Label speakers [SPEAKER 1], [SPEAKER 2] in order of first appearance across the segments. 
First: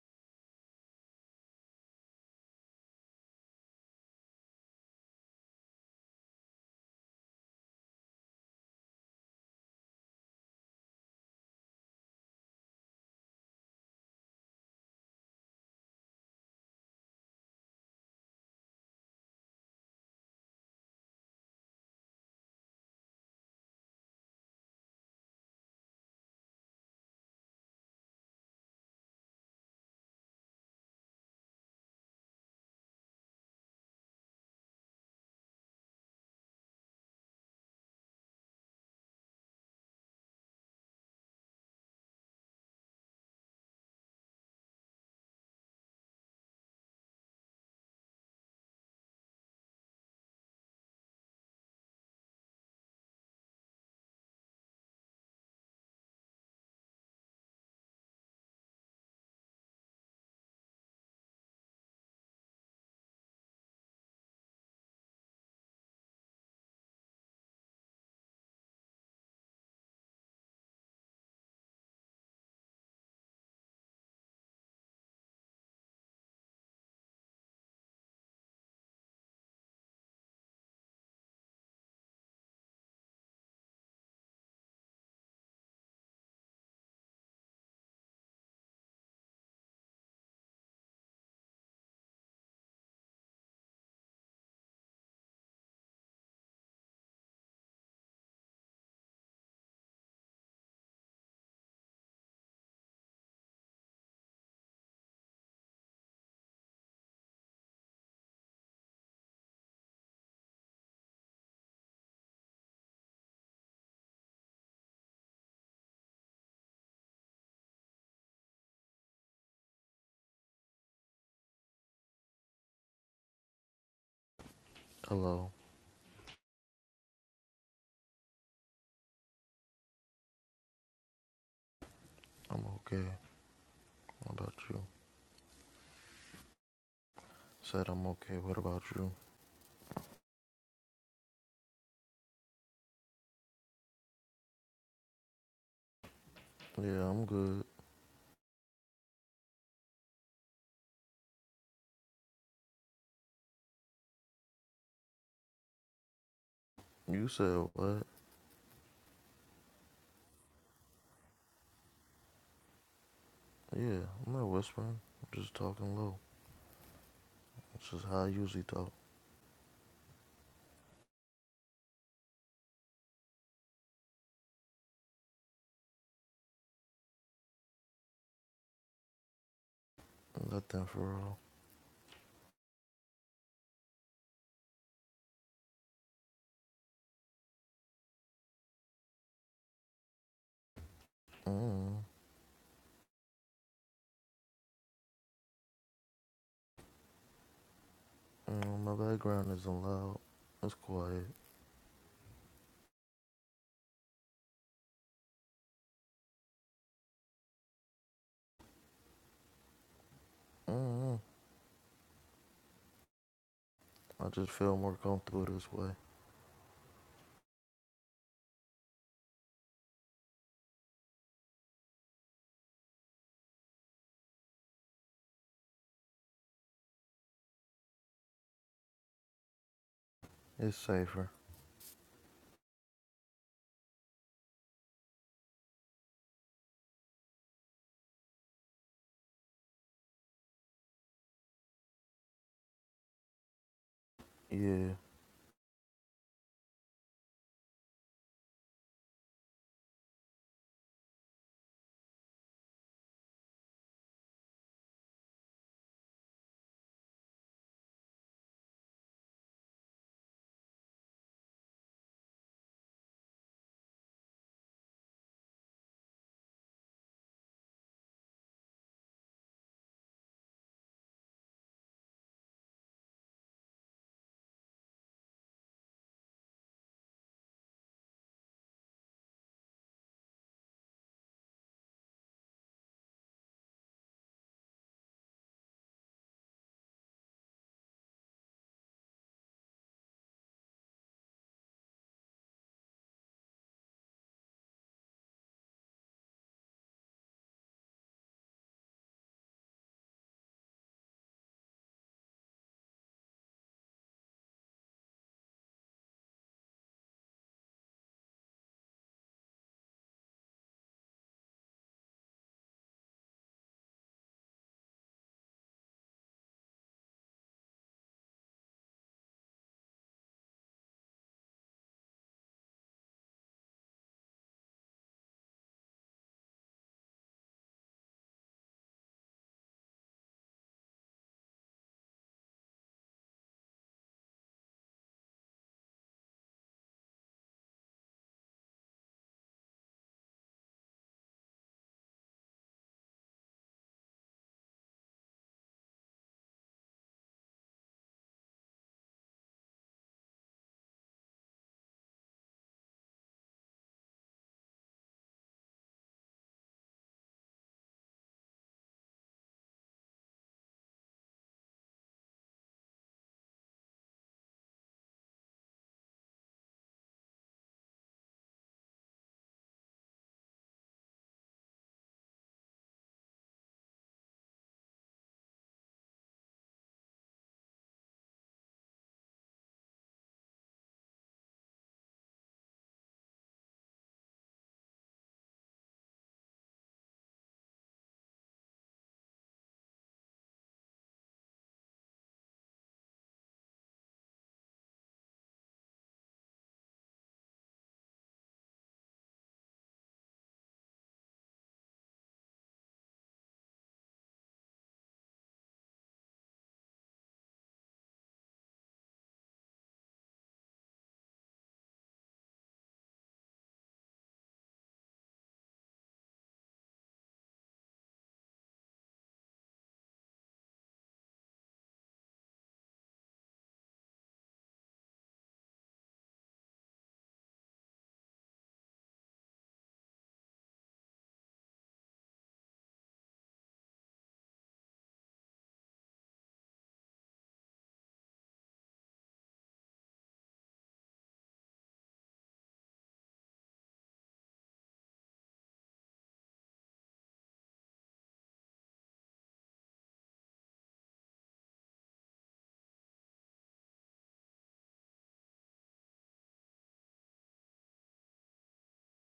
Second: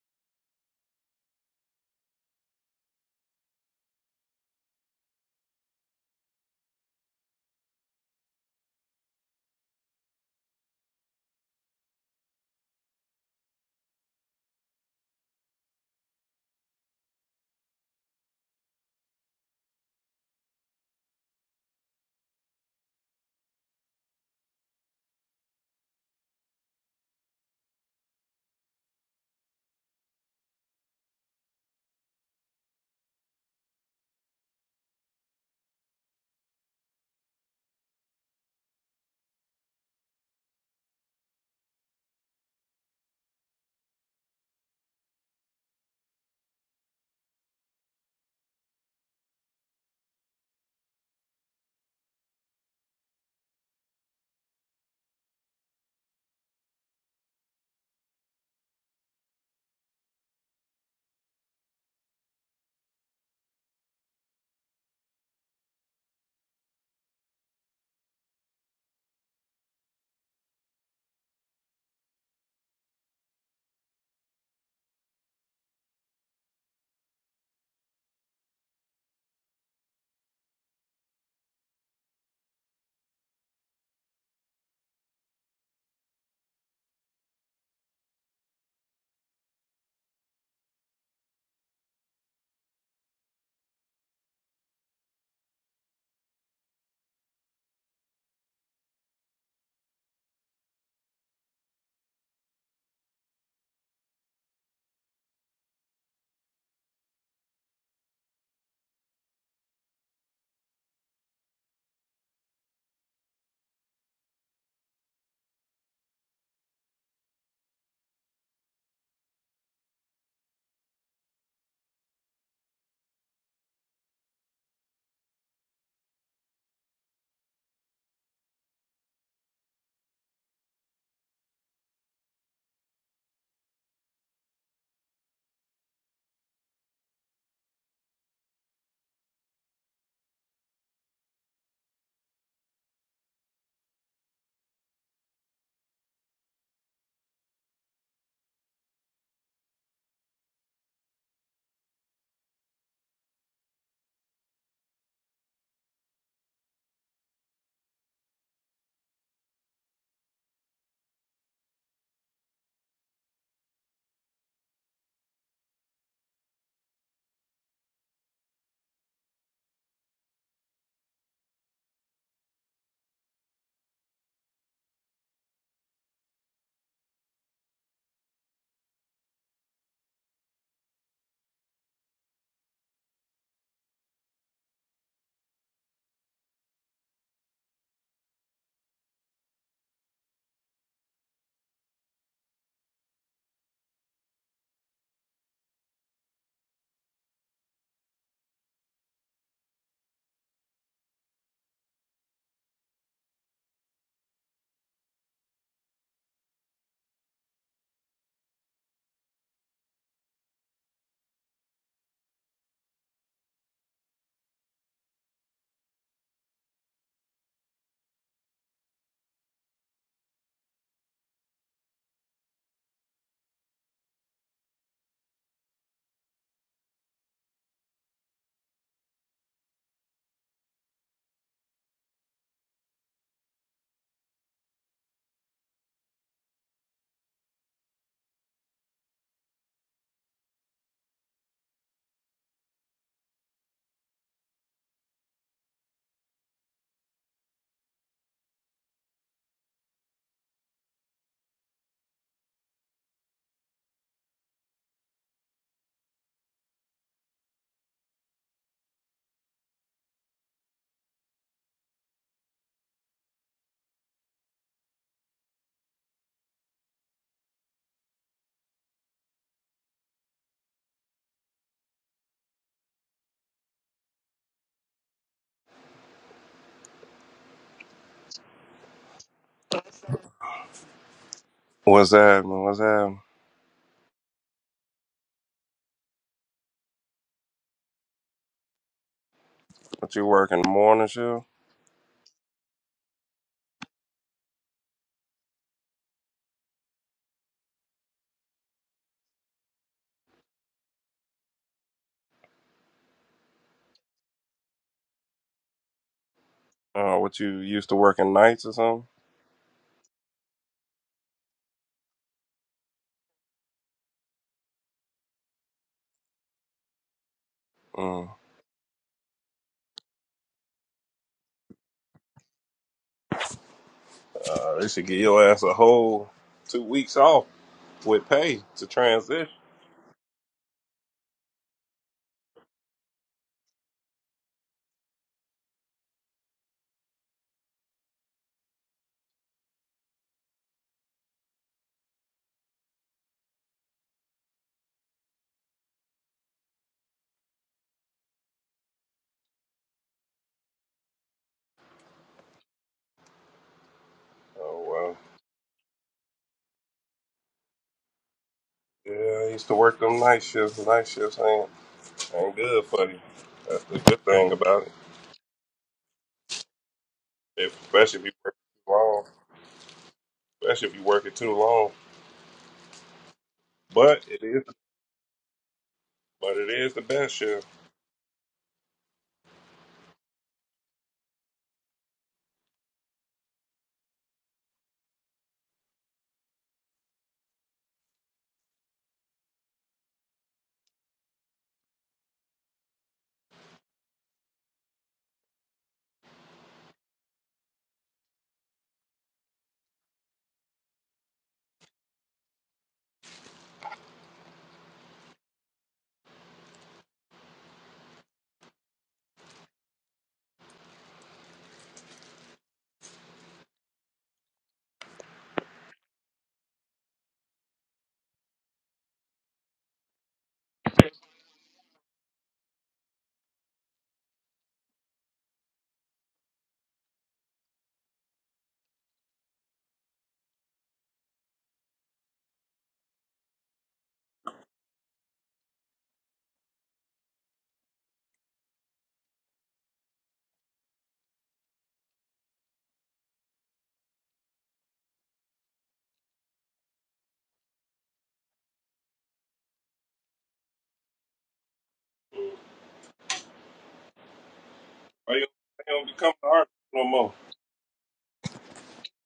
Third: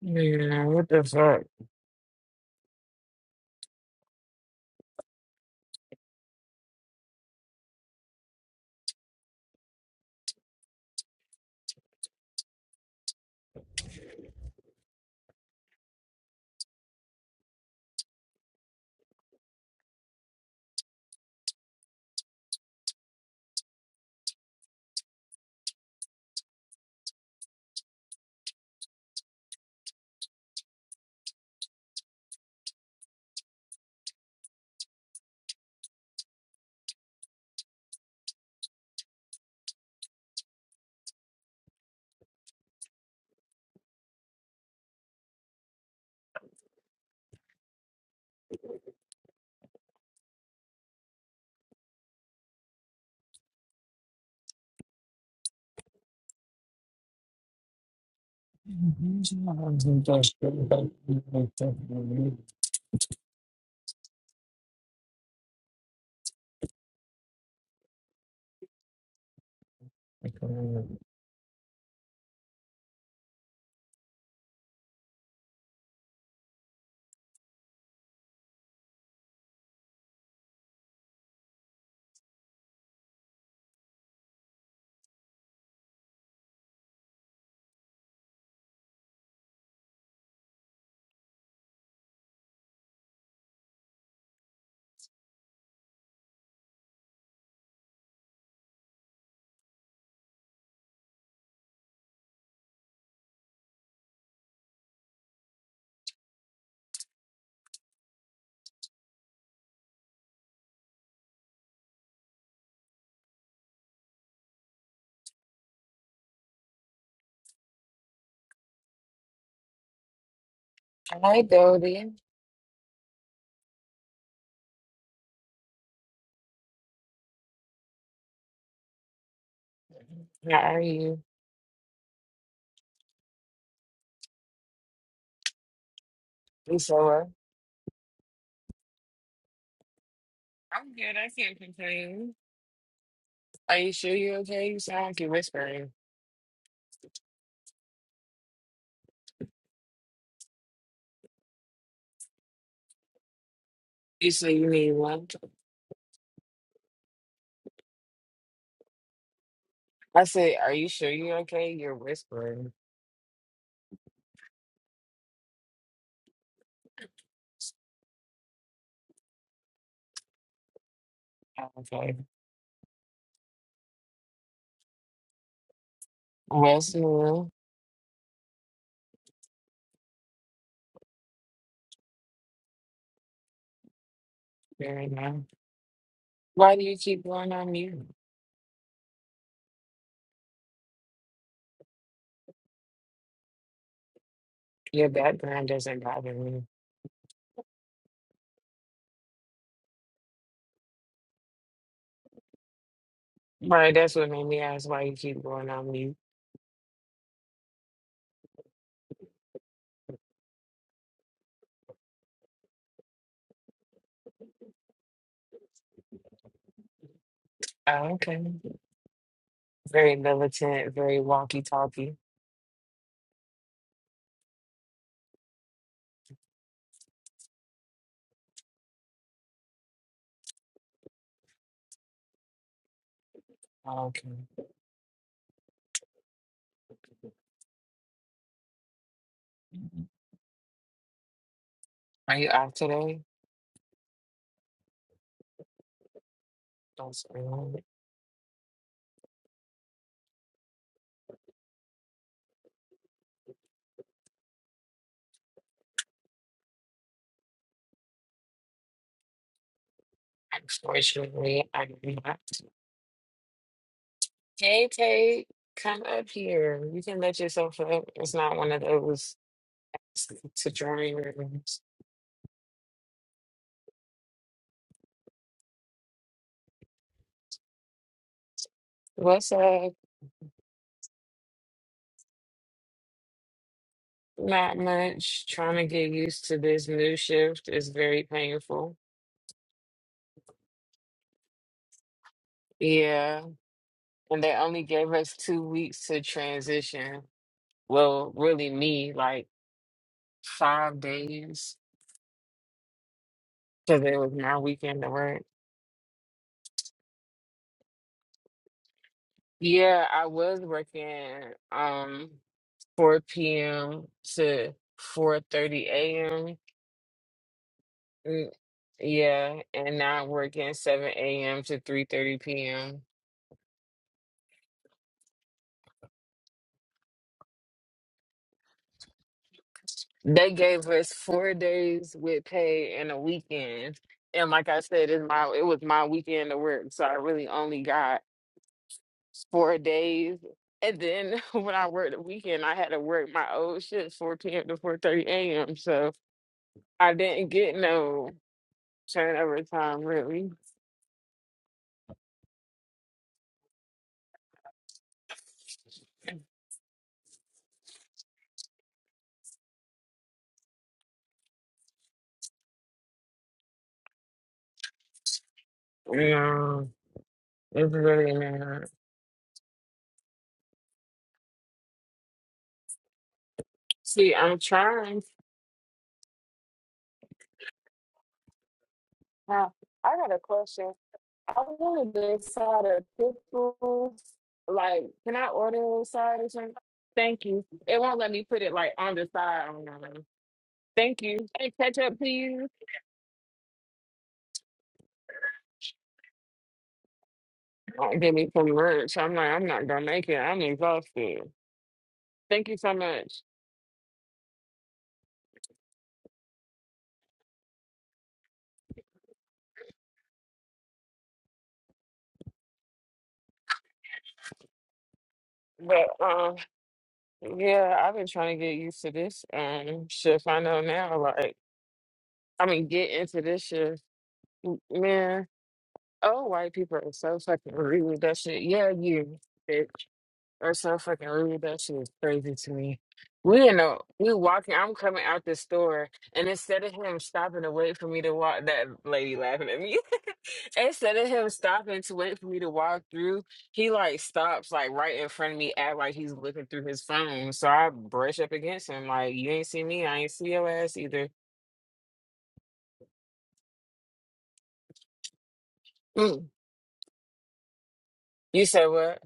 [SPEAKER 1] Yeah, what the fuck? Hi, Dodie.
[SPEAKER 2] Hello,
[SPEAKER 1] How are you?
[SPEAKER 2] I'm okay. How about you?
[SPEAKER 1] You so well?
[SPEAKER 2] Said I'm okay. What about you?
[SPEAKER 1] I'm good. I can't complain. Are you sure you're okay? You sound like you're whispering.
[SPEAKER 2] Yeah, I'm good.
[SPEAKER 1] You say you need one.
[SPEAKER 2] You said what?
[SPEAKER 1] I said, Are you sure you're okay? You're whispering.
[SPEAKER 2] Yeah, I'm not whispering, just talking low. How you?
[SPEAKER 1] "I'm Okay. Well, so
[SPEAKER 2] Nothing for all.
[SPEAKER 1] there you Why do you keep going on mute?
[SPEAKER 2] Mm.
[SPEAKER 1] Your background doesn't bother me.
[SPEAKER 2] mm my background isn't loud. It's quiet.
[SPEAKER 1] Right, that's what made me ask why you keep going on mute.
[SPEAKER 2] Mm. I just feel more comfortable this way.
[SPEAKER 1] Oh, okay. Very militant, very wonky talky.
[SPEAKER 2] It's safer.
[SPEAKER 1] Okay. Are you out today?
[SPEAKER 2] Yeah.
[SPEAKER 1] Don't say no. Unfortunately, I'm not. Hey, Tate, come up here. You can let yourself up. It's not one of those to drawing rooms. What's up?
[SPEAKER 3] What's happening? What's happening?
[SPEAKER 1] Not much. Trying to get used to this new shift is very painful.
[SPEAKER 3] What you working morning shift?
[SPEAKER 1] Yeah. And they only gave us two weeks to transition. Well, really, me, like five days. because it was my weekend to work.
[SPEAKER 3] Uh, what you used to working nights or something?
[SPEAKER 1] Yeah, I was working um 4 p.m. to 4:30 a.m.
[SPEAKER 3] Mm.
[SPEAKER 1] Mm, Yeah, and now I'm working 7 a.m. to 3:30 p.m.
[SPEAKER 3] Uh, they should give your ass a whole two weeks off with pay to transition.
[SPEAKER 1] They gave us four days with pay and a weekend. And like I said, it's my it was my weekend to work, so I really only got four days. And then when I worked the weekend, I had to work my old shift 4 p.m. to 4:30 a.m. So I didn't get no turnover time really.
[SPEAKER 3] Oh well. Yeah, I used to work them night shifts. Night shifts ain't ain't good for you. That's the good thing about it.
[SPEAKER 1] Yeah,
[SPEAKER 3] If,
[SPEAKER 1] it's
[SPEAKER 3] especially if you
[SPEAKER 1] really
[SPEAKER 3] work
[SPEAKER 1] not.
[SPEAKER 3] too long. Especially if you work it too long. But
[SPEAKER 1] See,
[SPEAKER 3] it
[SPEAKER 1] I'm
[SPEAKER 3] is
[SPEAKER 1] trying.
[SPEAKER 3] but it is the best shift.
[SPEAKER 1] Now, I got a question. I wanted the side of pickles. Like, can I order a side or something? Thank you. It won't let me put it like on the side. or nothing. Thank you. Hey, ketchup, please. Don't give me some lunch. I'm like, I'm not gonna make it. I'm exhausted. Thank you so much. But um, Yeah, I've been trying to get used to this um shift. I know now, like, I mean, get into this shift, man. Oh, white people are so fucking rude. That shit, yeah, you are so fucking rude. That shit is crazy to me. We in a we walking. I'm coming out the store, and instead of him stopping to wait for me to walk, that lady laughing at me. instead of him stopping to wait for me to walk through, he like stops like right in front of me, act like he's looking through his phone. So I brush up against him, like you ain't see me, I ain't see your ass either.
[SPEAKER 3] Why you, why you don't be coming
[SPEAKER 1] Mm.
[SPEAKER 3] to art no more?
[SPEAKER 1] You said what?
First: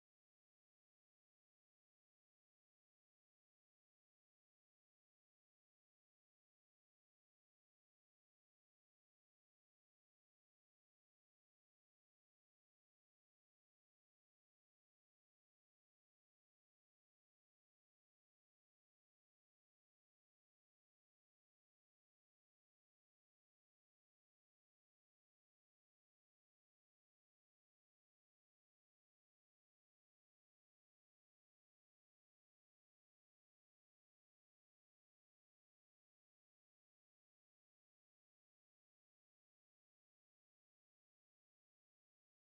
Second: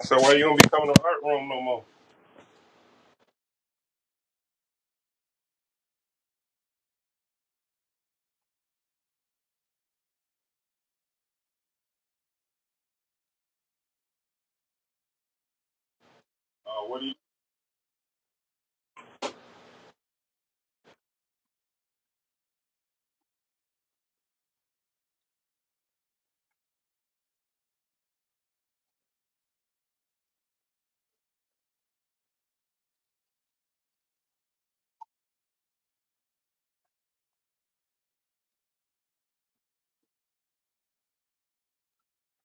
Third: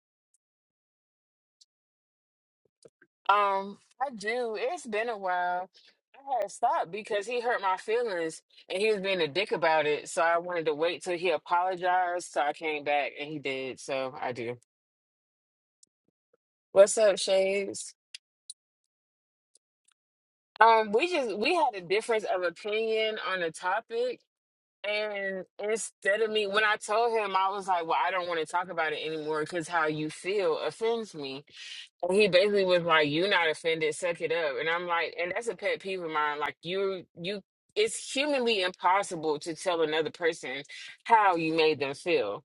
[SPEAKER 3] I said why you don't be coming to art room no more?
[SPEAKER 1] Um, I do. It's been a while. I had stopped because he hurt my feelings and he was being a dick about it. So I wanted to wait till he apologized. So I came back and he did. So I do.
[SPEAKER 3] Uh,
[SPEAKER 1] What's
[SPEAKER 3] what do
[SPEAKER 1] up, Shades? Um, we just we had a difference of opinion on the topic. And instead of me, when I told him, I was like, well, I don't want to talk about it anymore because how you feel offends me. And he basically was like, you not offended, suck it up." And I'm like, and that's a pet peeve of mine. Like you, you, it's humanly impossible to tell another person how you made them feel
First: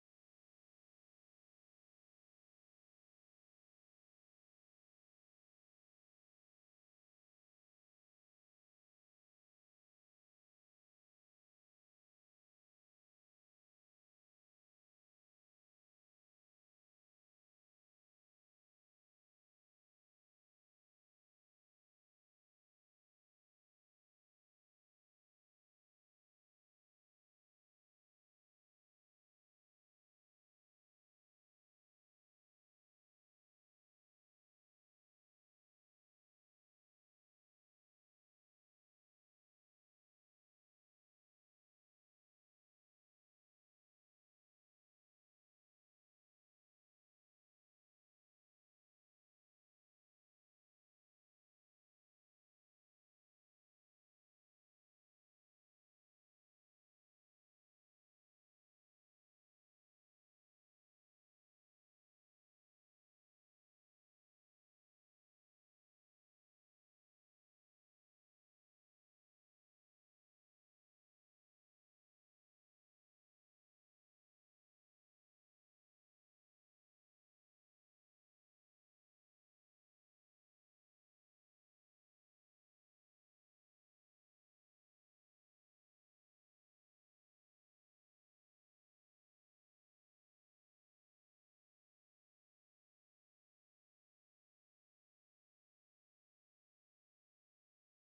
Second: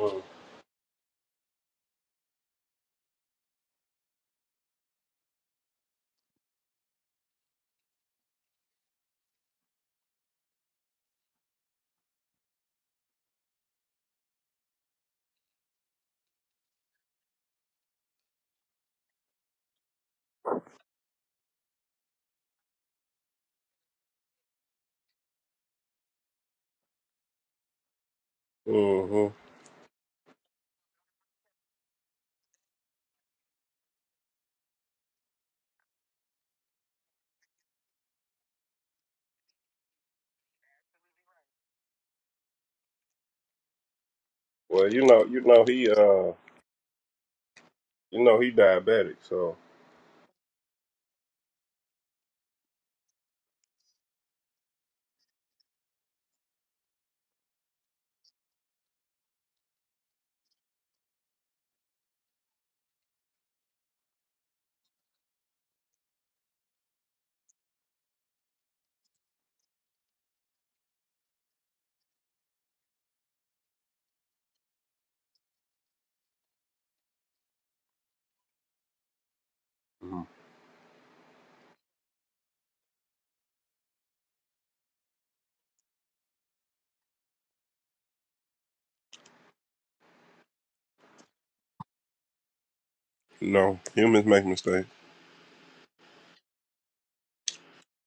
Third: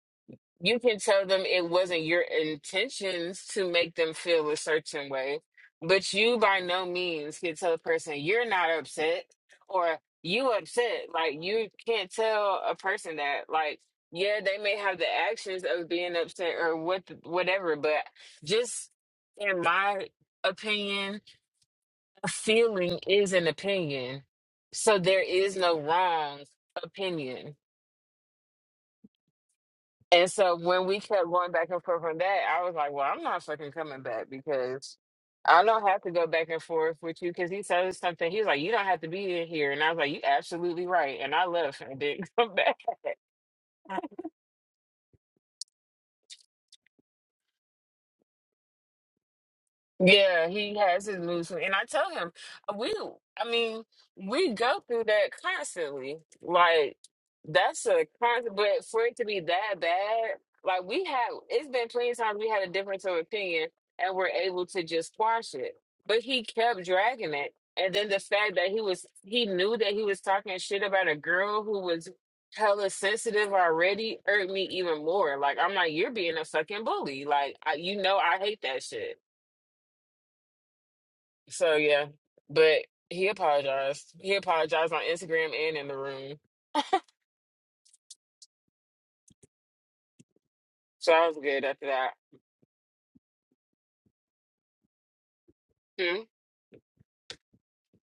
[SPEAKER 3] you?
[SPEAKER 1] you can tell them it wasn't your intentions to make them feel a certain way, but you by no means can tell a person you're not upset or you upset. Like you can't tell a person that. Like yeah, they may have the actions of being upset or what whatever, but just in my opinion, a feeling is an opinion. So there is no wrong opinion
[SPEAKER 3] hmm
[SPEAKER 1] And so when we kept going back and forth on that, I was like, well, I'm not fucking coming back because I don't have to go back and forth with you because he said something. He was like, you don't have to be in here. And I was like, you absolutely right. And I left and didn't come back.
[SPEAKER 3] Well, you know, you know he uh, you know he diabetic, so
[SPEAKER 1] Yeah, he has his mood and I tell him we. I mean, we go through that constantly. Like that's a constant, but for it to be that bad, like we have, it's been plenty of times we had a difference of opinion, and we're able to just squash it. But he kept dragging it, and then the fact that he was, he knew that he was talking shit about a girl who was hella sensitive already hurt me even more. Like I'm like, you're being a fucking bully. Like I, you know, I hate that shit.
[SPEAKER 3] Mhm.
[SPEAKER 1] So yeah, but he apologized. He apologized on Instagram and in the room. So I was good after that.
[SPEAKER 3] no humans make mistakes.
[SPEAKER 1] Hmm.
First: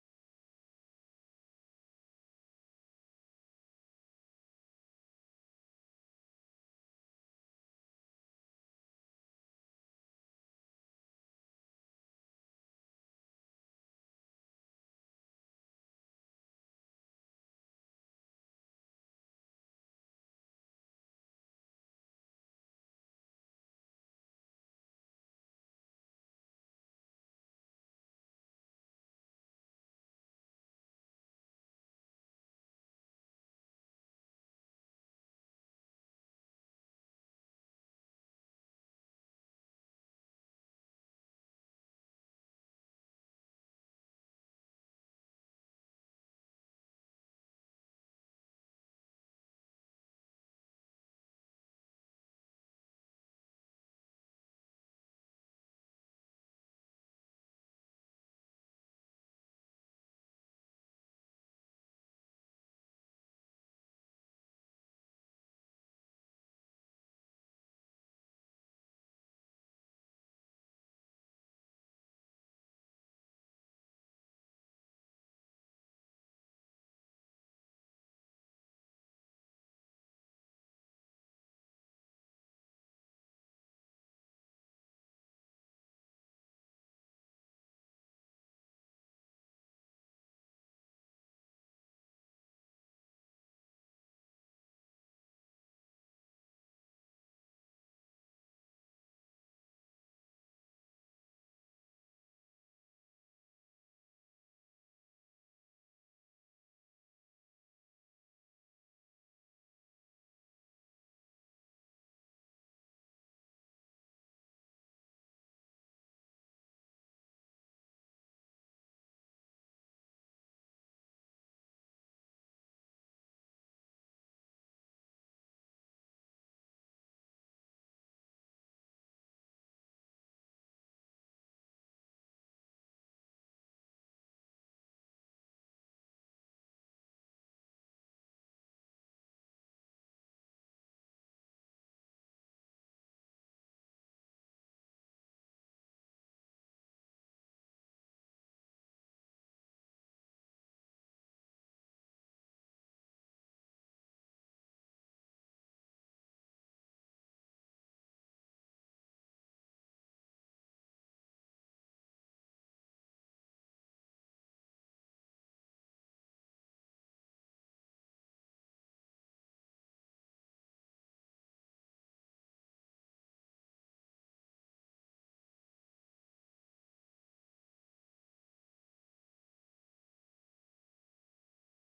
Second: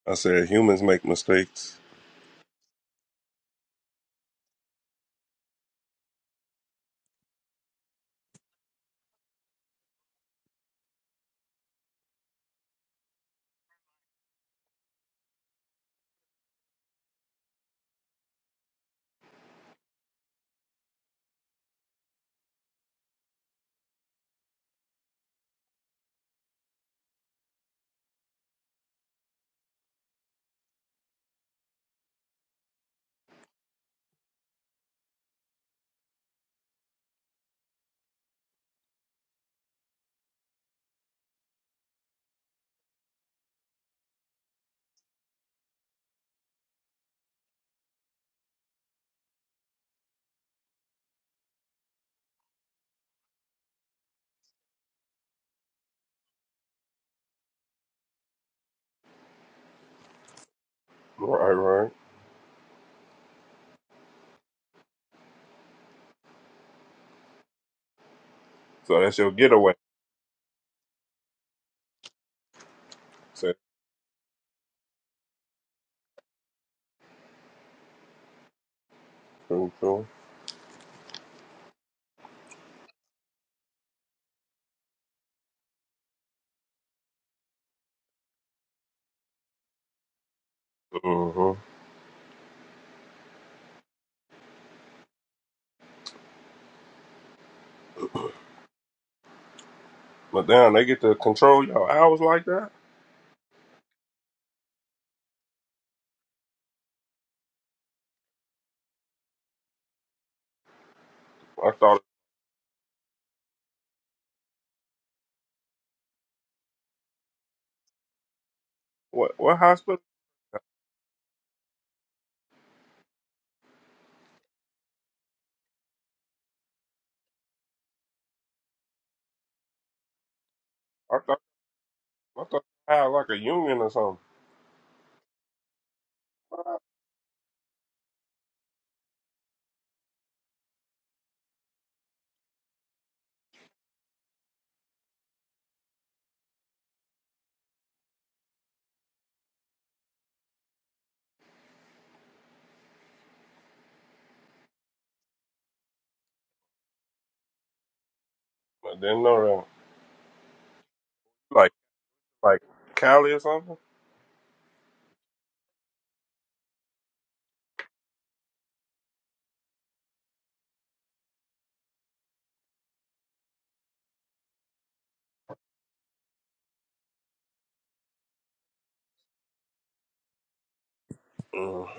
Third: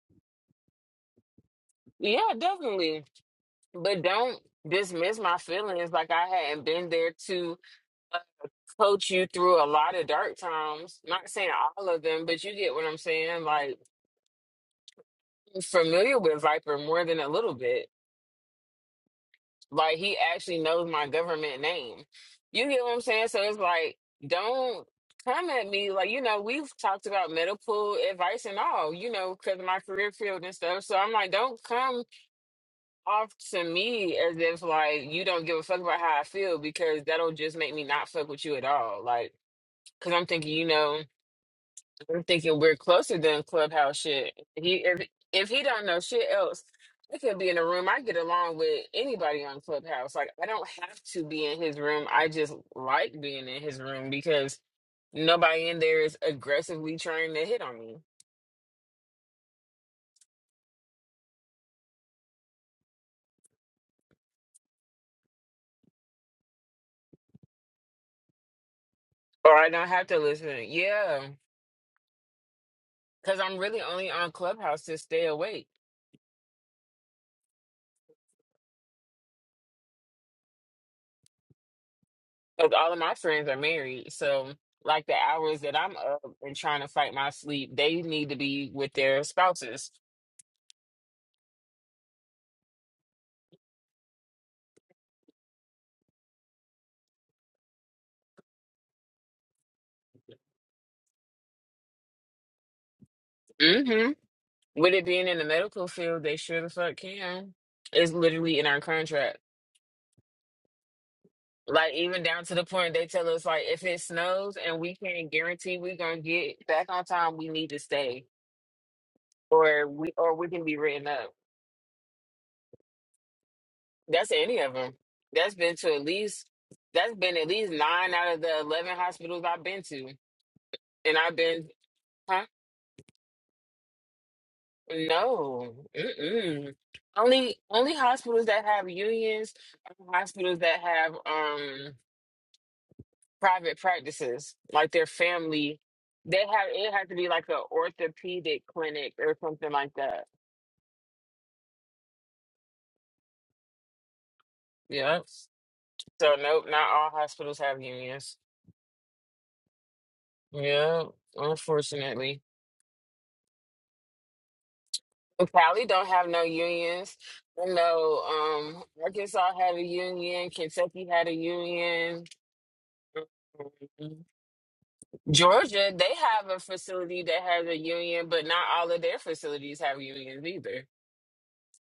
[SPEAKER 3] I said humans make mistakes.
[SPEAKER 1] Yeah, definitely. But don't dismiss my feelings like I hadn't been there to uh, coach you through a lot of dark times. Not saying all of them, but you get what I'm saying. Like I'm familiar with Viper more than a little bit. Like he actually knows my government name. You get what I'm saying? So it's like, don't come at me. Like, you know, we've talked about medical advice and all, you know, because of my career field and stuff. So I'm like, don't come off to me as if like you don't give a fuck about how I feel because that'll just make me not fuck with you at all. Like, because I'm thinking, you know. I'm thinking we're closer than clubhouse shit. He if if he don't know shit else, I could be in a room. I get along with anybody on Clubhouse. Like I don't have to be in his room. I just like being in his room because nobody in there is aggressively trying to hit on me.
[SPEAKER 3] Right, right. So that's your
[SPEAKER 1] Or I
[SPEAKER 3] getaway.
[SPEAKER 1] don't have to listen. Yeah. Cause
[SPEAKER 3] Said
[SPEAKER 1] I'm really only on Clubhouse to stay awake.
[SPEAKER 3] cool, cool.
[SPEAKER 1] Because all of my friends are married. So like the hours that I'm up and trying to fight my sleep, they need to be with their spouses.
[SPEAKER 3] hmm But damn, they get to control your hours like that.
[SPEAKER 1] Mm-hmm. With it being in the medical field, they sure the fuck can. It's literally in our contract.
[SPEAKER 3] I
[SPEAKER 1] Like
[SPEAKER 3] thought
[SPEAKER 1] even down to the point they tell us like if it snows and we can't guarantee we're gonna get back on time, we need to stay.
[SPEAKER 3] what what
[SPEAKER 1] Or
[SPEAKER 3] hospital?
[SPEAKER 1] we or we can be written up. That's any of them. That's been to at least that's been at least nine out of the eleven hospitals I've been to. And
[SPEAKER 3] I
[SPEAKER 1] I've
[SPEAKER 3] thought
[SPEAKER 1] been
[SPEAKER 3] I
[SPEAKER 1] huh?
[SPEAKER 3] thought they had like a union or something.
[SPEAKER 1] No. Mm-mm.
[SPEAKER 3] I
[SPEAKER 1] Only only hospitals that have unions are hospitals that have um private practices, like their family. They have it has to be like an orthopedic clinic or something like that. Yeah. So nope, not all hospitals have unions.
[SPEAKER 3] didn't know
[SPEAKER 1] Yeah,
[SPEAKER 3] that. Like
[SPEAKER 1] unfortunately.
[SPEAKER 3] like Cali or something.
[SPEAKER 1] Cali don't have no unions. I know um Arkansas had a union, Kentucky had a union. Mhm. Georgia, they have a facility that has a union, but not all of their facilities have unions either.
[SPEAKER 3] Mm,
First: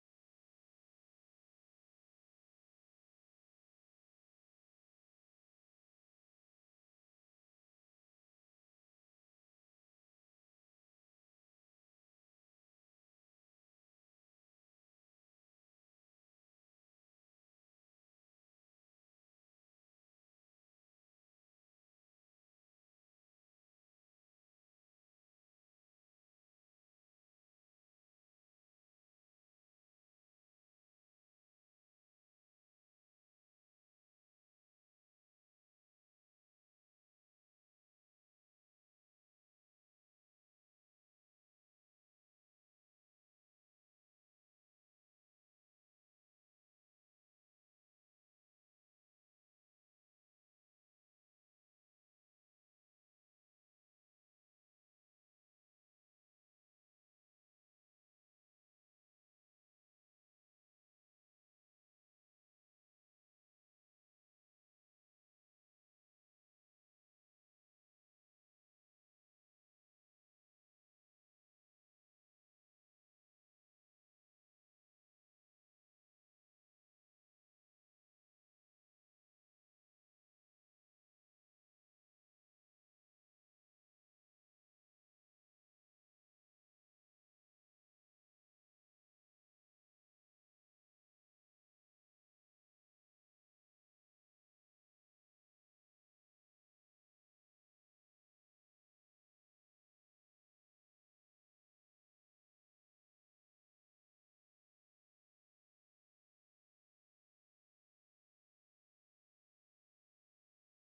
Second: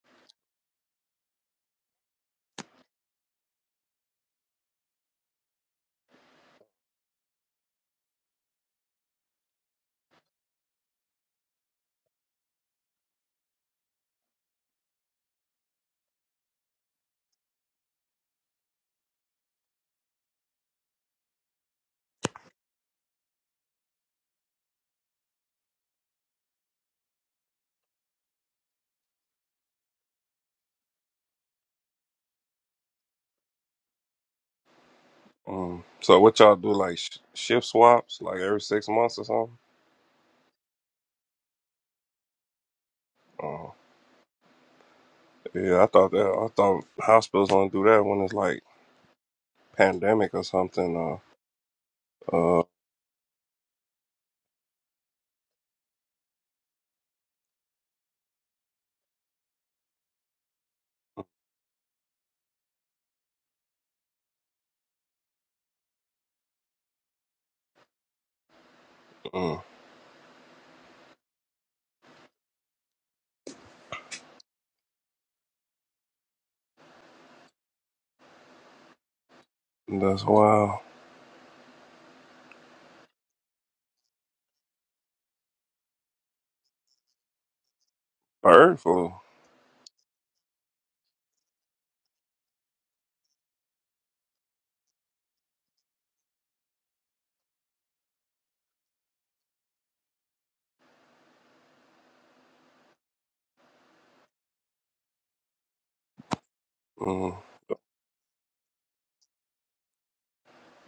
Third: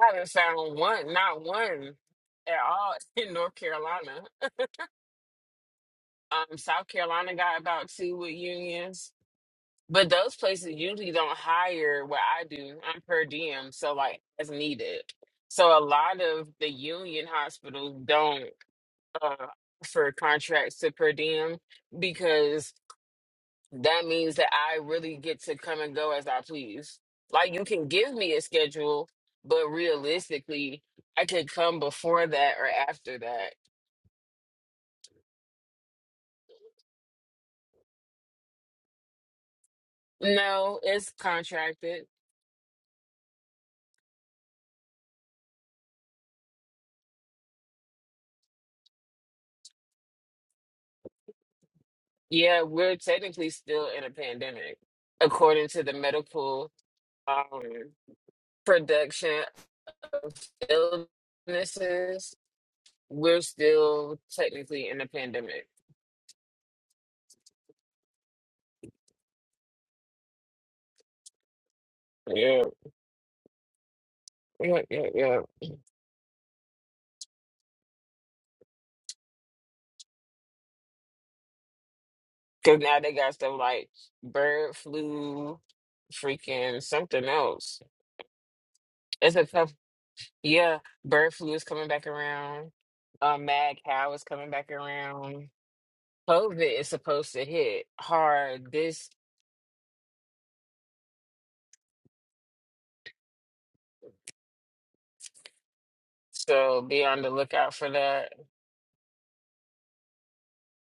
[SPEAKER 1] I haven't found one, not one at all in North Carolina. Um, South Carolina got about two with unions, but those places usually don't hire what I do. I'm per diem, so like as needed. So a lot of the union hospitals don't uh, offer contracts to per diem because that means that I really get to come and go as I please. Like you can give me a schedule, but realistically, I could come before that or after that.
[SPEAKER 3] mm. So what y'all do? Like sh- shift swaps, like every six months or something.
[SPEAKER 1] No, it's contracted.
[SPEAKER 3] Yeah, I thought that. I thought hospitals only do that when it's like pandemic or something. Uh,
[SPEAKER 1] Yeah,
[SPEAKER 3] uh,
[SPEAKER 1] we're technically still in a pandemic, according to the medical um, production illnesses. We're still technically in a pandemic.
[SPEAKER 3] mm,
[SPEAKER 1] Yeah, yeah, yeah, yeah.
[SPEAKER 3] that's wild.
[SPEAKER 1] Cause now they got stuff like bird flu, freaking something else.
[SPEAKER 3] Bird flu.
[SPEAKER 1] It's a tough yeah, bird flu is coming back around. Um mad cow is coming back around. COVID is supposed to hit hard this so be on the
[SPEAKER 3] Mm,
[SPEAKER 1] lookout for that.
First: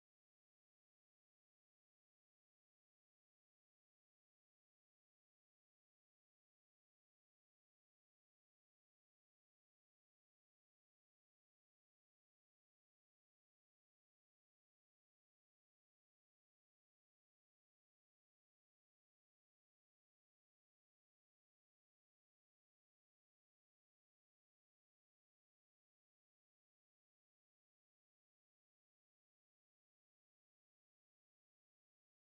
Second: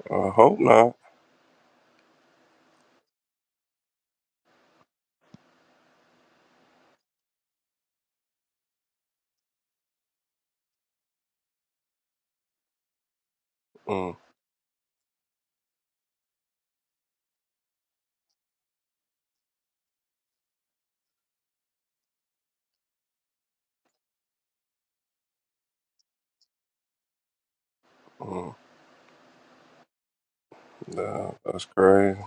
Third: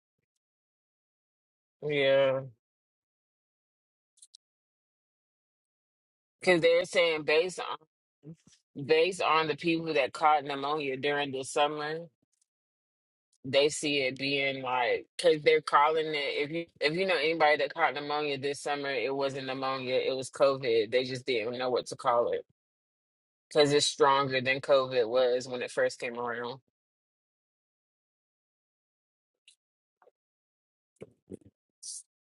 [SPEAKER 3] I hope not.
[SPEAKER 1] Yeah. Cause they're saying based on based on the people that caught pneumonia during the summer. they see
[SPEAKER 3] Mm,
[SPEAKER 1] it being like because they're calling it if you if you know anybody that caught pneumonia this summer it wasn't pneumonia it was covid they just didn't know what to call it because it's stronger than covid was when it first came around
[SPEAKER 3] mm, nah, that's crazy.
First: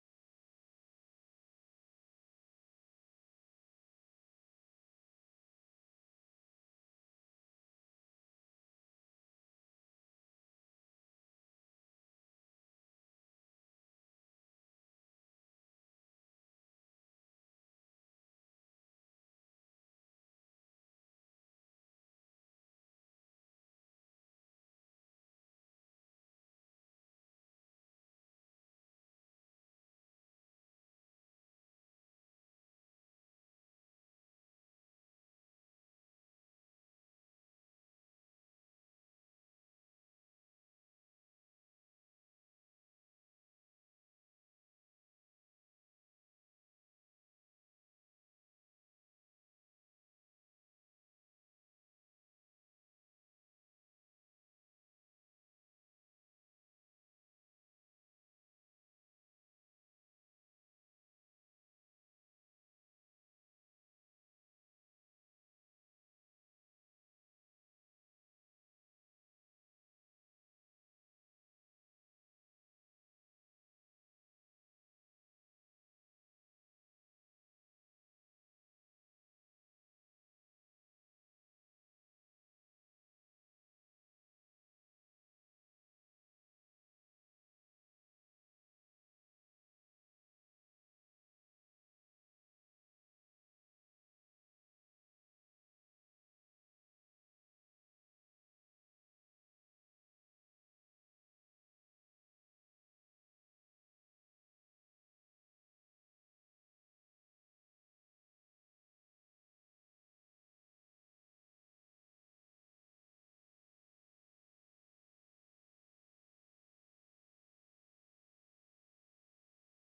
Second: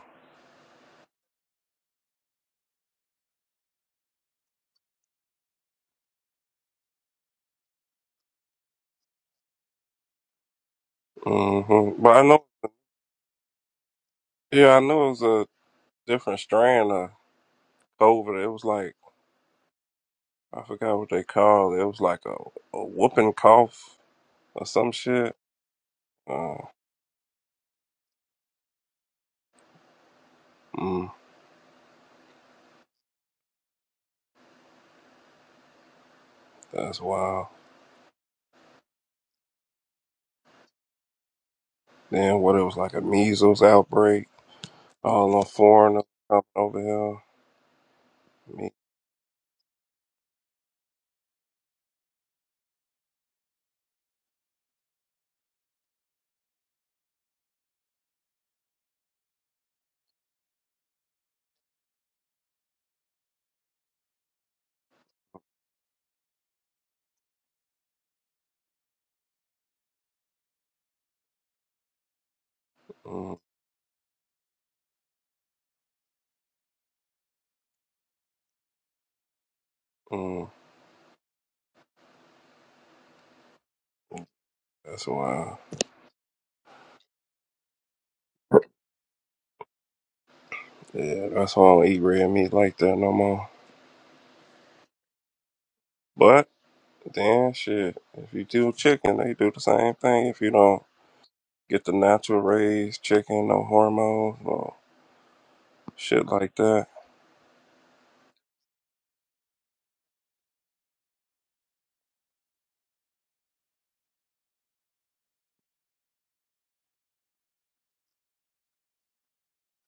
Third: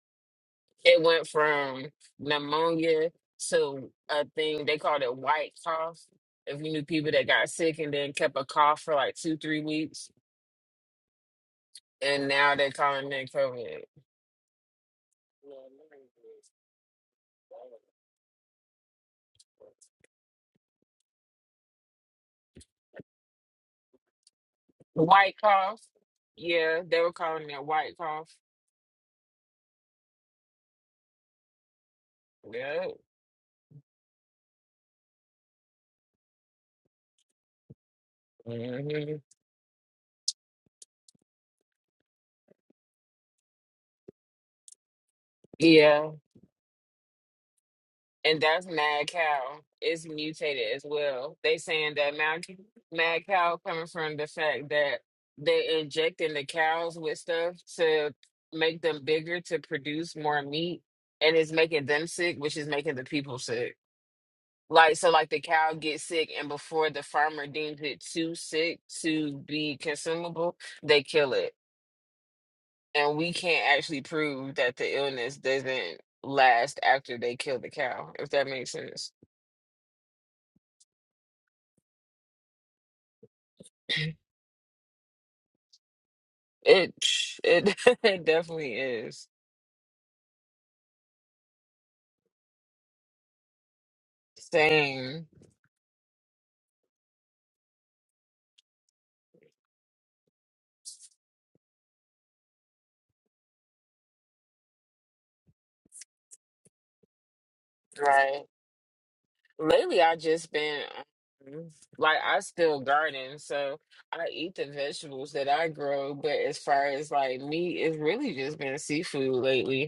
[SPEAKER 1] it went from pneumonia to a thing they called it white cough if you knew people that got sick and then kept a cough for like two three weeks
[SPEAKER 3] hmm But I
[SPEAKER 1] and
[SPEAKER 3] know.
[SPEAKER 1] now they're calling it covid
[SPEAKER 3] Yeah, I know it was a different strand of COVID. It was like I forgot what they called. It It was like a, a whooping cough or some
[SPEAKER 1] The
[SPEAKER 3] shit.
[SPEAKER 1] white cough.
[SPEAKER 3] Uh,
[SPEAKER 1] Yeah, they were calling it white cough.
[SPEAKER 3] mm,
[SPEAKER 1] Yeah.
[SPEAKER 3] that's wild.
[SPEAKER 1] hmm
[SPEAKER 3] Then what? It was like a measles outbreak. All on foreigners
[SPEAKER 1] Yeah.
[SPEAKER 3] coming over here.
[SPEAKER 1] And that's
[SPEAKER 3] meat.
[SPEAKER 1] mad cow. It's mutated as well. They saying that mad, mad cow coming from the fact that they injecting the cows with stuff to make them bigger to produce more meat and it's making them sick, which is making the people sick. Like so like the cow gets sick and before the farmer deems it too sick to be consumable, they kill it. and we
[SPEAKER 3] Mm,
[SPEAKER 1] can't actually prove that the illness doesn't last after they kill the cow if that makes sense
[SPEAKER 3] mm. That's why.
[SPEAKER 1] it it, it definitely is
[SPEAKER 3] Yeah, that's why I don't eat red meat like that no more.
[SPEAKER 1] same
[SPEAKER 3] But then shit, if you do chicken, they do the same thing. If you don't get the natural raised chicken, no hormones, no shit like that.
[SPEAKER 1] right lately i just been um, like i still garden so i eat the vegetables that i grow but as far as like meat it's really just been seafood lately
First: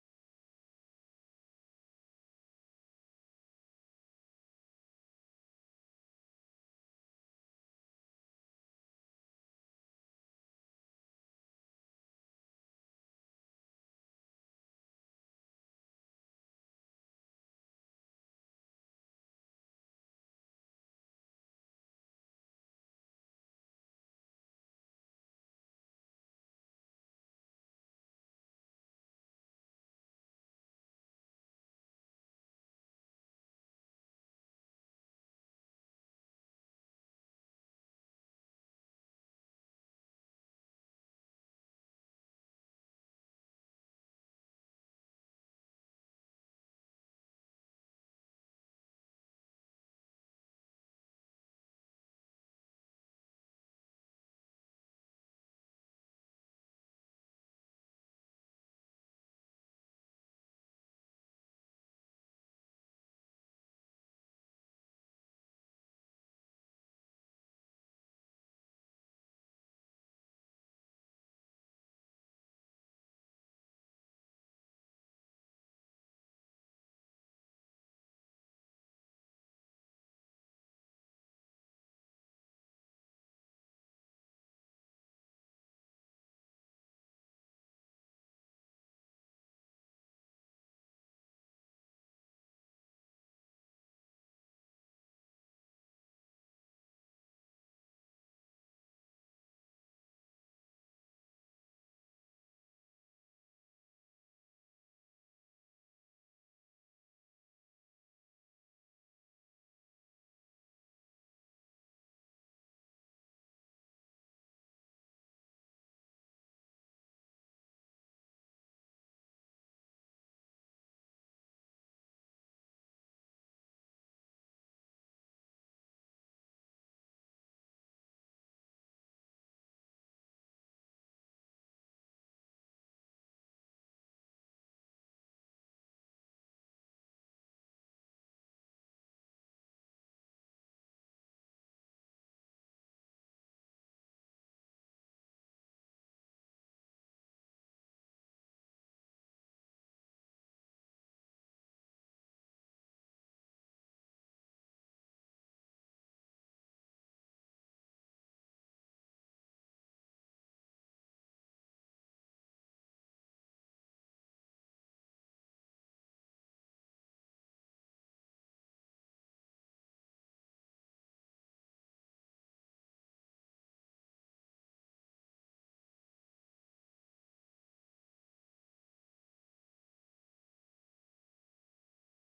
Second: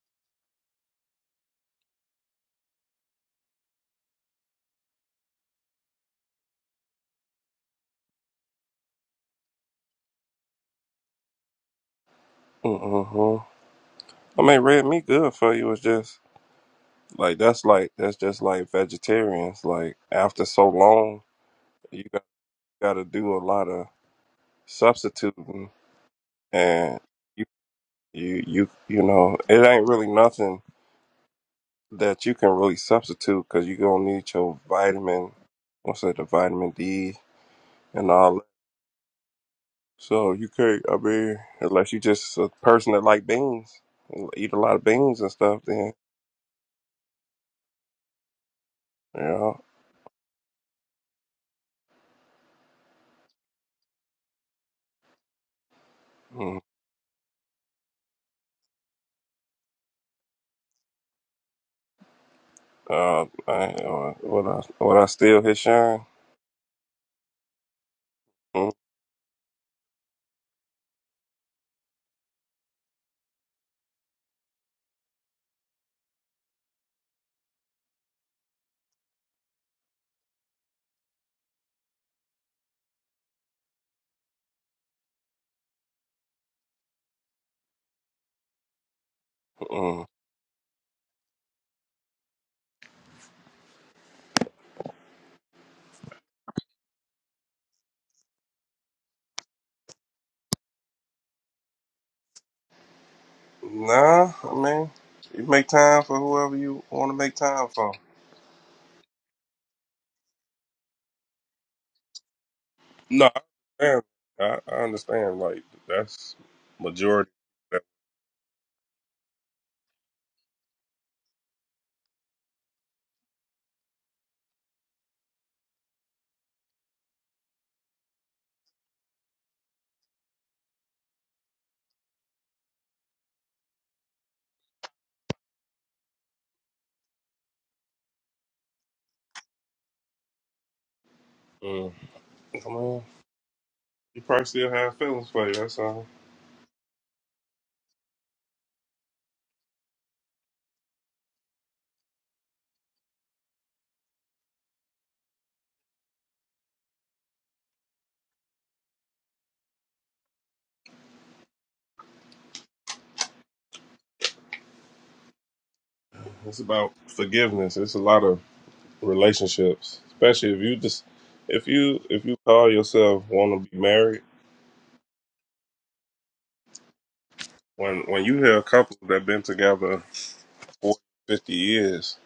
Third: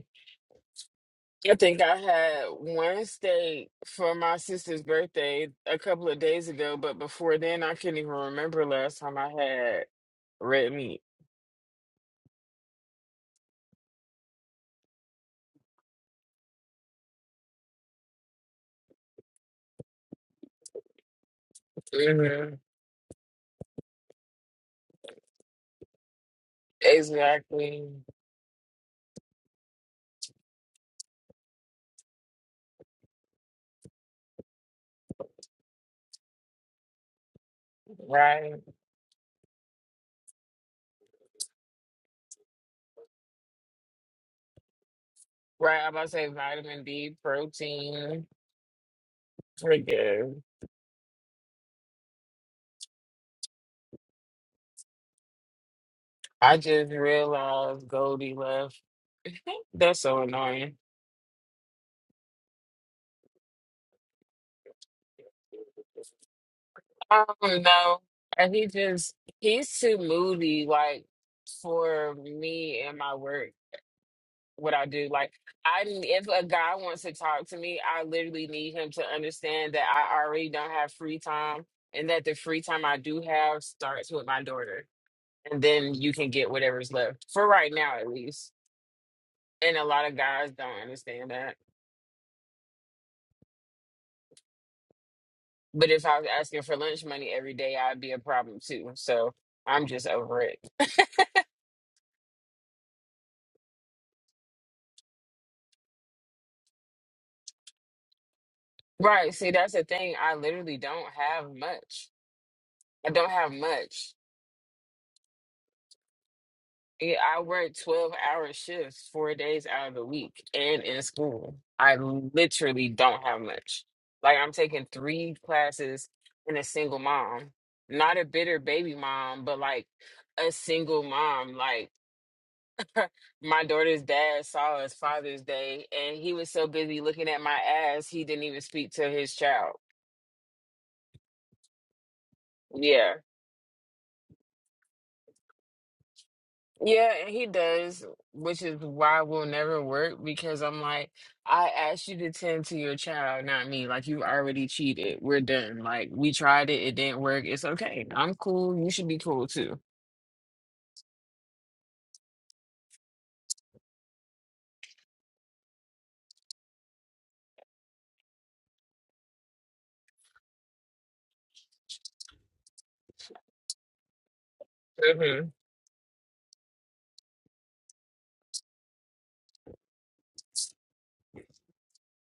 [SPEAKER 1] I think I had one steak for my sister's birthday a couple of days ago, but before then, I couldn't even remember last time I had red meat.
[SPEAKER 3] Mm-hmm. I mean, red meat good for you. It's just like that's like that's just like vegetarians. Like after so long, you got,
[SPEAKER 1] hmm
[SPEAKER 3] got to do a lot of substituting, and you
[SPEAKER 1] Exactly.
[SPEAKER 3] you you you know it ain't really nothing that you can really substitute because you're gonna need your vitamin, what's that, the vitamin D and all. that.
[SPEAKER 1] Right.
[SPEAKER 3] So you can't. I mean, unless you just a person that like beans, eat a lot of beans and stuff,
[SPEAKER 1] Right. I'm
[SPEAKER 3] then
[SPEAKER 1] about to say vitamin D, protein.
[SPEAKER 3] you know.
[SPEAKER 1] Forget. I
[SPEAKER 3] Mm.
[SPEAKER 1] just realized Goldie left. That's so annoying.
[SPEAKER 3] Uh, I, uh, what I what I still hit shine?
[SPEAKER 1] I don't know. And he just, he's too moody, like, for me and my work. what I do. Like I if a guy wants to talk to me, I literally need him to understand that I already don't have free time and that the free time I do have starts with my daughter. And then you can get whatever's left. For right now at least. And a
[SPEAKER 3] Mm-mm.
[SPEAKER 1] lot of guys don't understand that. But if I was asking for lunch money every day, I'd be a problem too. So I'm just over it.
[SPEAKER 3] Nah, I mean, you make time for whoever you want to make time for.
[SPEAKER 1] Right. See, that's the thing. I literally don't have much. I don't
[SPEAKER 3] No,
[SPEAKER 1] have
[SPEAKER 3] I understand.
[SPEAKER 1] much.
[SPEAKER 3] I, I understand. Like that's
[SPEAKER 1] Yeah,
[SPEAKER 3] majority.
[SPEAKER 1] I work 12 hour shifts, four days out of the week, and in school. I literally don't have much. Like, I'm taking three classes and a single mom. Not a bitter baby mom, but like a single mom. Like, my daughter's dad saw us Father's Day, and he was so busy looking at my ass, he didn't even speak to his child.
[SPEAKER 3] Mm. I mean,
[SPEAKER 1] Yeah.
[SPEAKER 3] You probably still have feelings for you. That's all.
[SPEAKER 1] Yeah, and he does, which is why we'll never work because I'm like, I asked you to tend to your child, not me. Like, you already cheated. We're done. Like, we tried it, it didn't work. It's okay. I'm cool. You should be cool too.
[SPEAKER 3] It's about forgiveness. It's a lot of relationships, especially if you just if you if you call yourself want to be married.
[SPEAKER 1] hmm
[SPEAKER 3] When when you hear a couple that been together 40, 50 years,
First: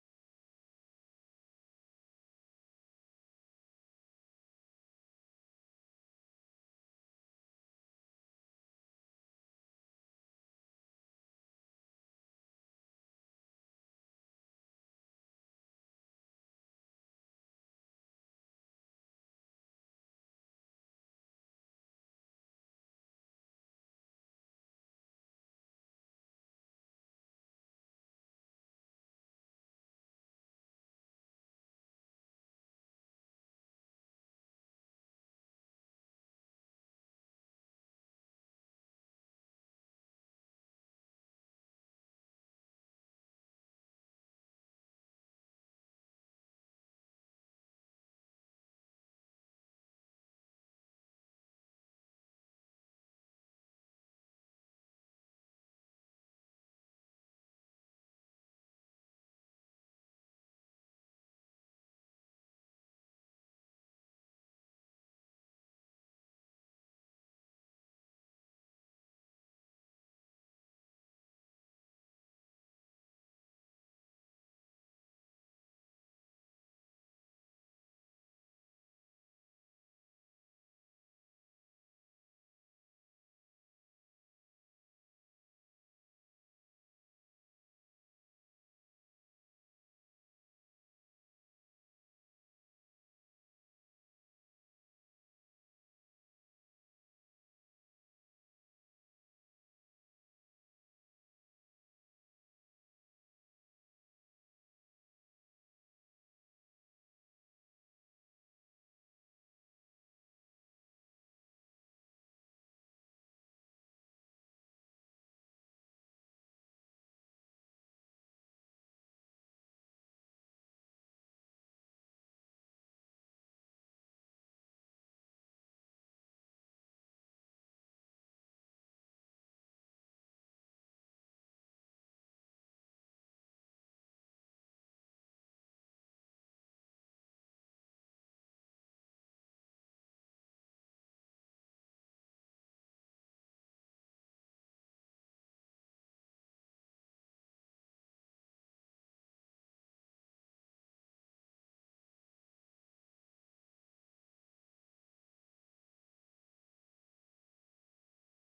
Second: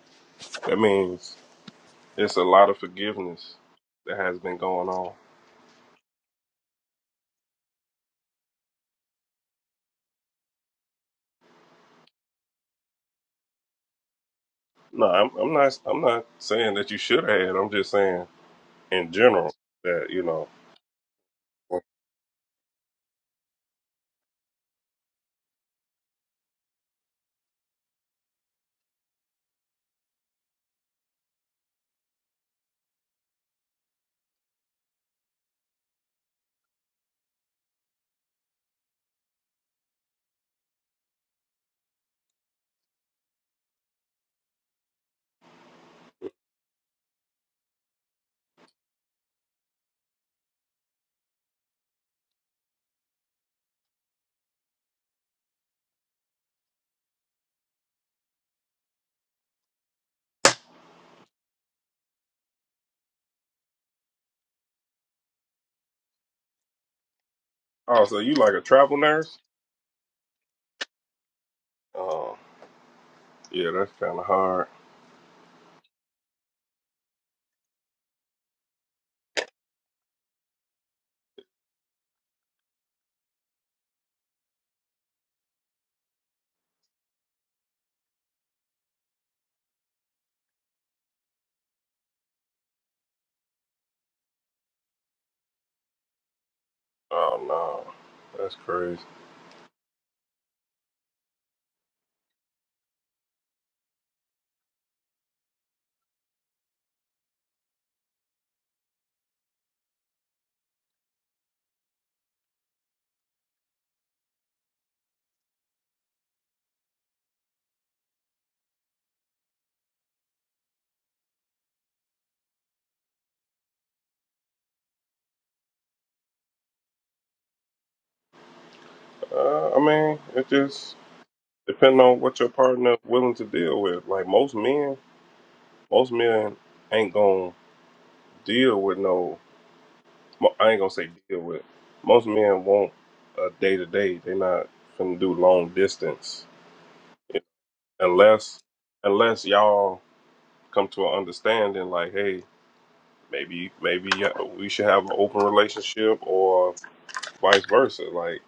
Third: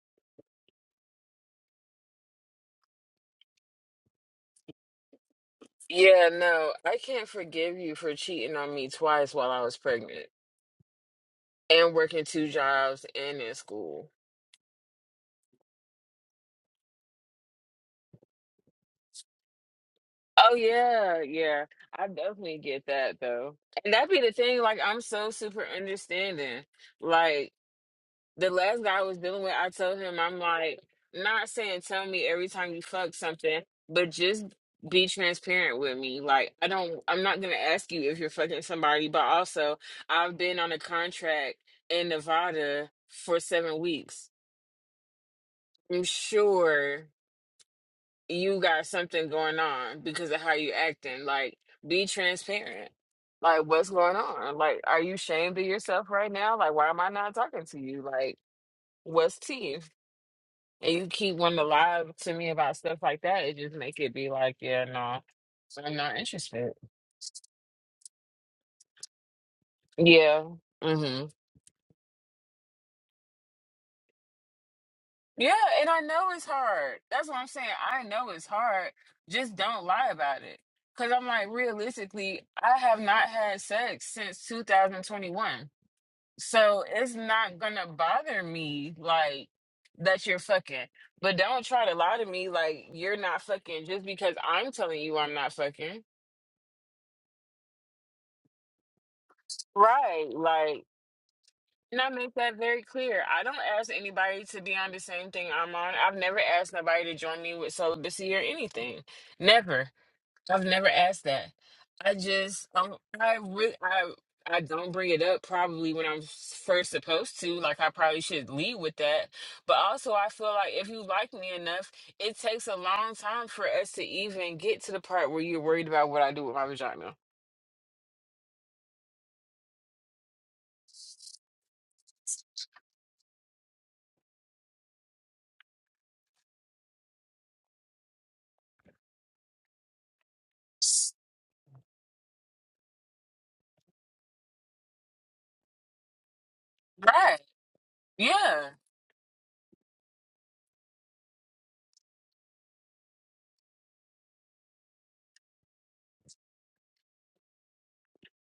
[SPEAKER 3] that means it's a lot of forgiveness that has been going on.
[SPEAKER 1] Yeah, no, I can't forgive you for cheating on me twice while I was pregnant and working two jobs and in school.
[SPEAKER 3] No, I'm, I'm not. I'm not saying that you should have. I'm just saying in general that you know.
[SPEAKER 1] Oh, yeah, yeah. I definitely get that though. And that'd be the thing. Like, I'm so super understanding. Like. the last guy I was dealing with, I told him, I'm like, not saying tell me every time you fuck something, but just be transparent with me. Like, I don't, I'm not gonna ask you if you're fucking somebody, but also, I've been on a contract in Nevada for seven weeks. I'm sure you got something going on because of how you acting. Like, be transparent. Like, what's going on? Like, are you ashamed of yourself right now? Like, why am I not talking to you? Like, what's tea? and you keep wanting to lie to me about stuff like that, it just make it be like, yeah, no, I'm not interested.
[SPEAKER 3] Oh, so you like a travel nurse?
[SPEAKER 1] Yeah. hmm
[SPEAKER 3] Oh, yeah, that's kind of hard.
[SPEAKER 1] Yeah, and I know it's hard. That's what I'm saying. I know it's hard. Just don't lie about it. Cause I'm like, realistically, I have not had sex since 2021. So it's not gonna bother me like that you're fucking. But don't try to lie to me like you're not fucking just because I'm telling you I'm not fucking.
[SPEAKER 3] Oh no, that's crazy.
[SPEAKER 1] Right. like. And I make that very clear. I don't ask anybody to be on the same thing I'm on. I've never asked nobody to join me with celibacy or anything. Never. I've never asked that. I just um I really I I don't bring it up probably when I'm s- first supposed to. Like I probably should lead with that. But also I feel like if you like me enough, it takes a long time for us to even get to the part where you're worried about what I do with my vagina.
[SPEAKER 3] Uh, I mean, it just depends on what your partner willing to deal with. Like most men, most men ain't gonna deal with no. mo- I ain't gonna say deal with. Most men want a day to day. They not finna do long distance
[SPEAKER 1] Right.
[SPEAKER 3] Yeah, unless
[SPEAKER 1] Yeah.
[SPEAKER 3] unless y'all come to an understanding. Like, hey, maybe maybe uh, we should have an open relationship or vice versa. Like,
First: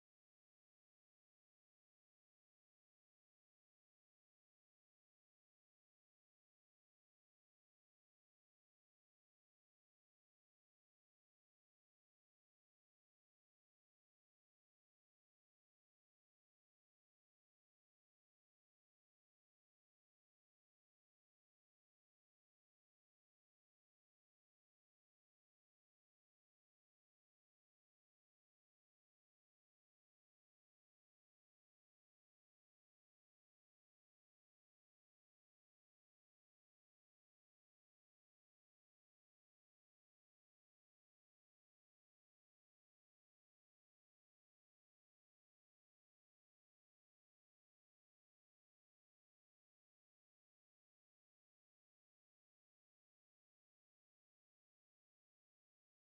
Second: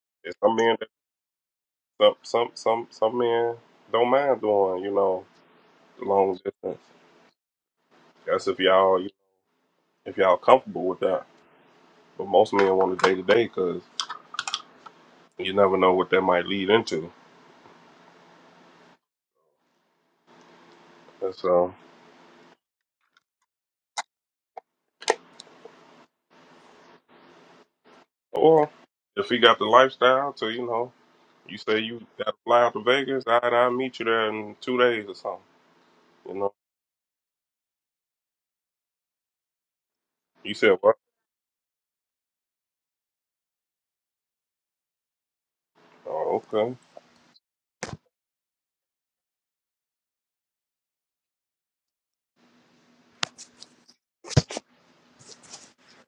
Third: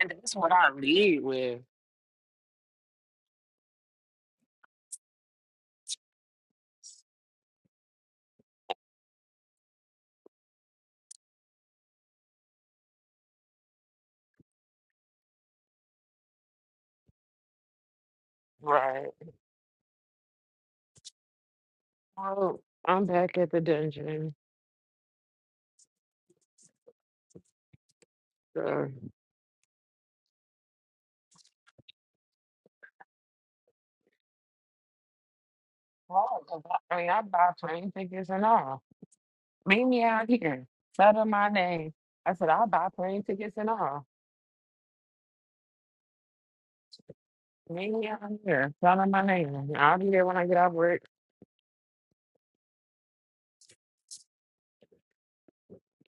[SPEAKER 1] And that's
[SPEAKER 3] it's
[SPEAKER 1] what
[SPEAKER 3] some
[SPEAKER 1] I
[SPEAKER 3] men
[SPEAKER 1] lead with.
[SPEAKER 3] that some some some some men don't mind doing. You know long distance. That's if y'all if y'all comfortable with that. But most men want a day to day because you never know what that might lead into.
[SPEAKER 1] Right.
[SPEAKER 3] And so,
[SPEAKER 1] Oh, I'm back at the dungeon.
[SPEAKER 3] or
[SPEAKER 1] So,
[SPEAKER 3] if he got the lifestyle to you know, you say you got to fly out to Vegas, I and I meet you there in two days or something. You
[SPEAKER 1] oh,
[SPEAKER 3] know,
[SPEAKER 1] 'cause I I mean, I buy plane tickets and all. Meet me out
[SPEAKER 3] you
[SPEAKER 1] here.
[SPEAKER 3] said what?
[SPEAKER 1] Settle my name. I said, I'll buy plane tickets and all.
[SPEAKER 3] Oh, okay.
[SPEAKER 1] Meet me out here. Settle my name. I'll be there when I get off work.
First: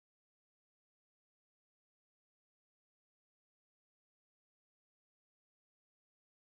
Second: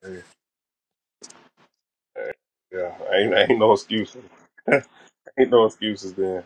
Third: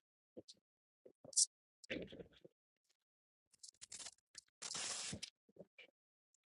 [SPEAKER 3] Hey, hey, yeah, ain't ain't no excuses. ain't no excuses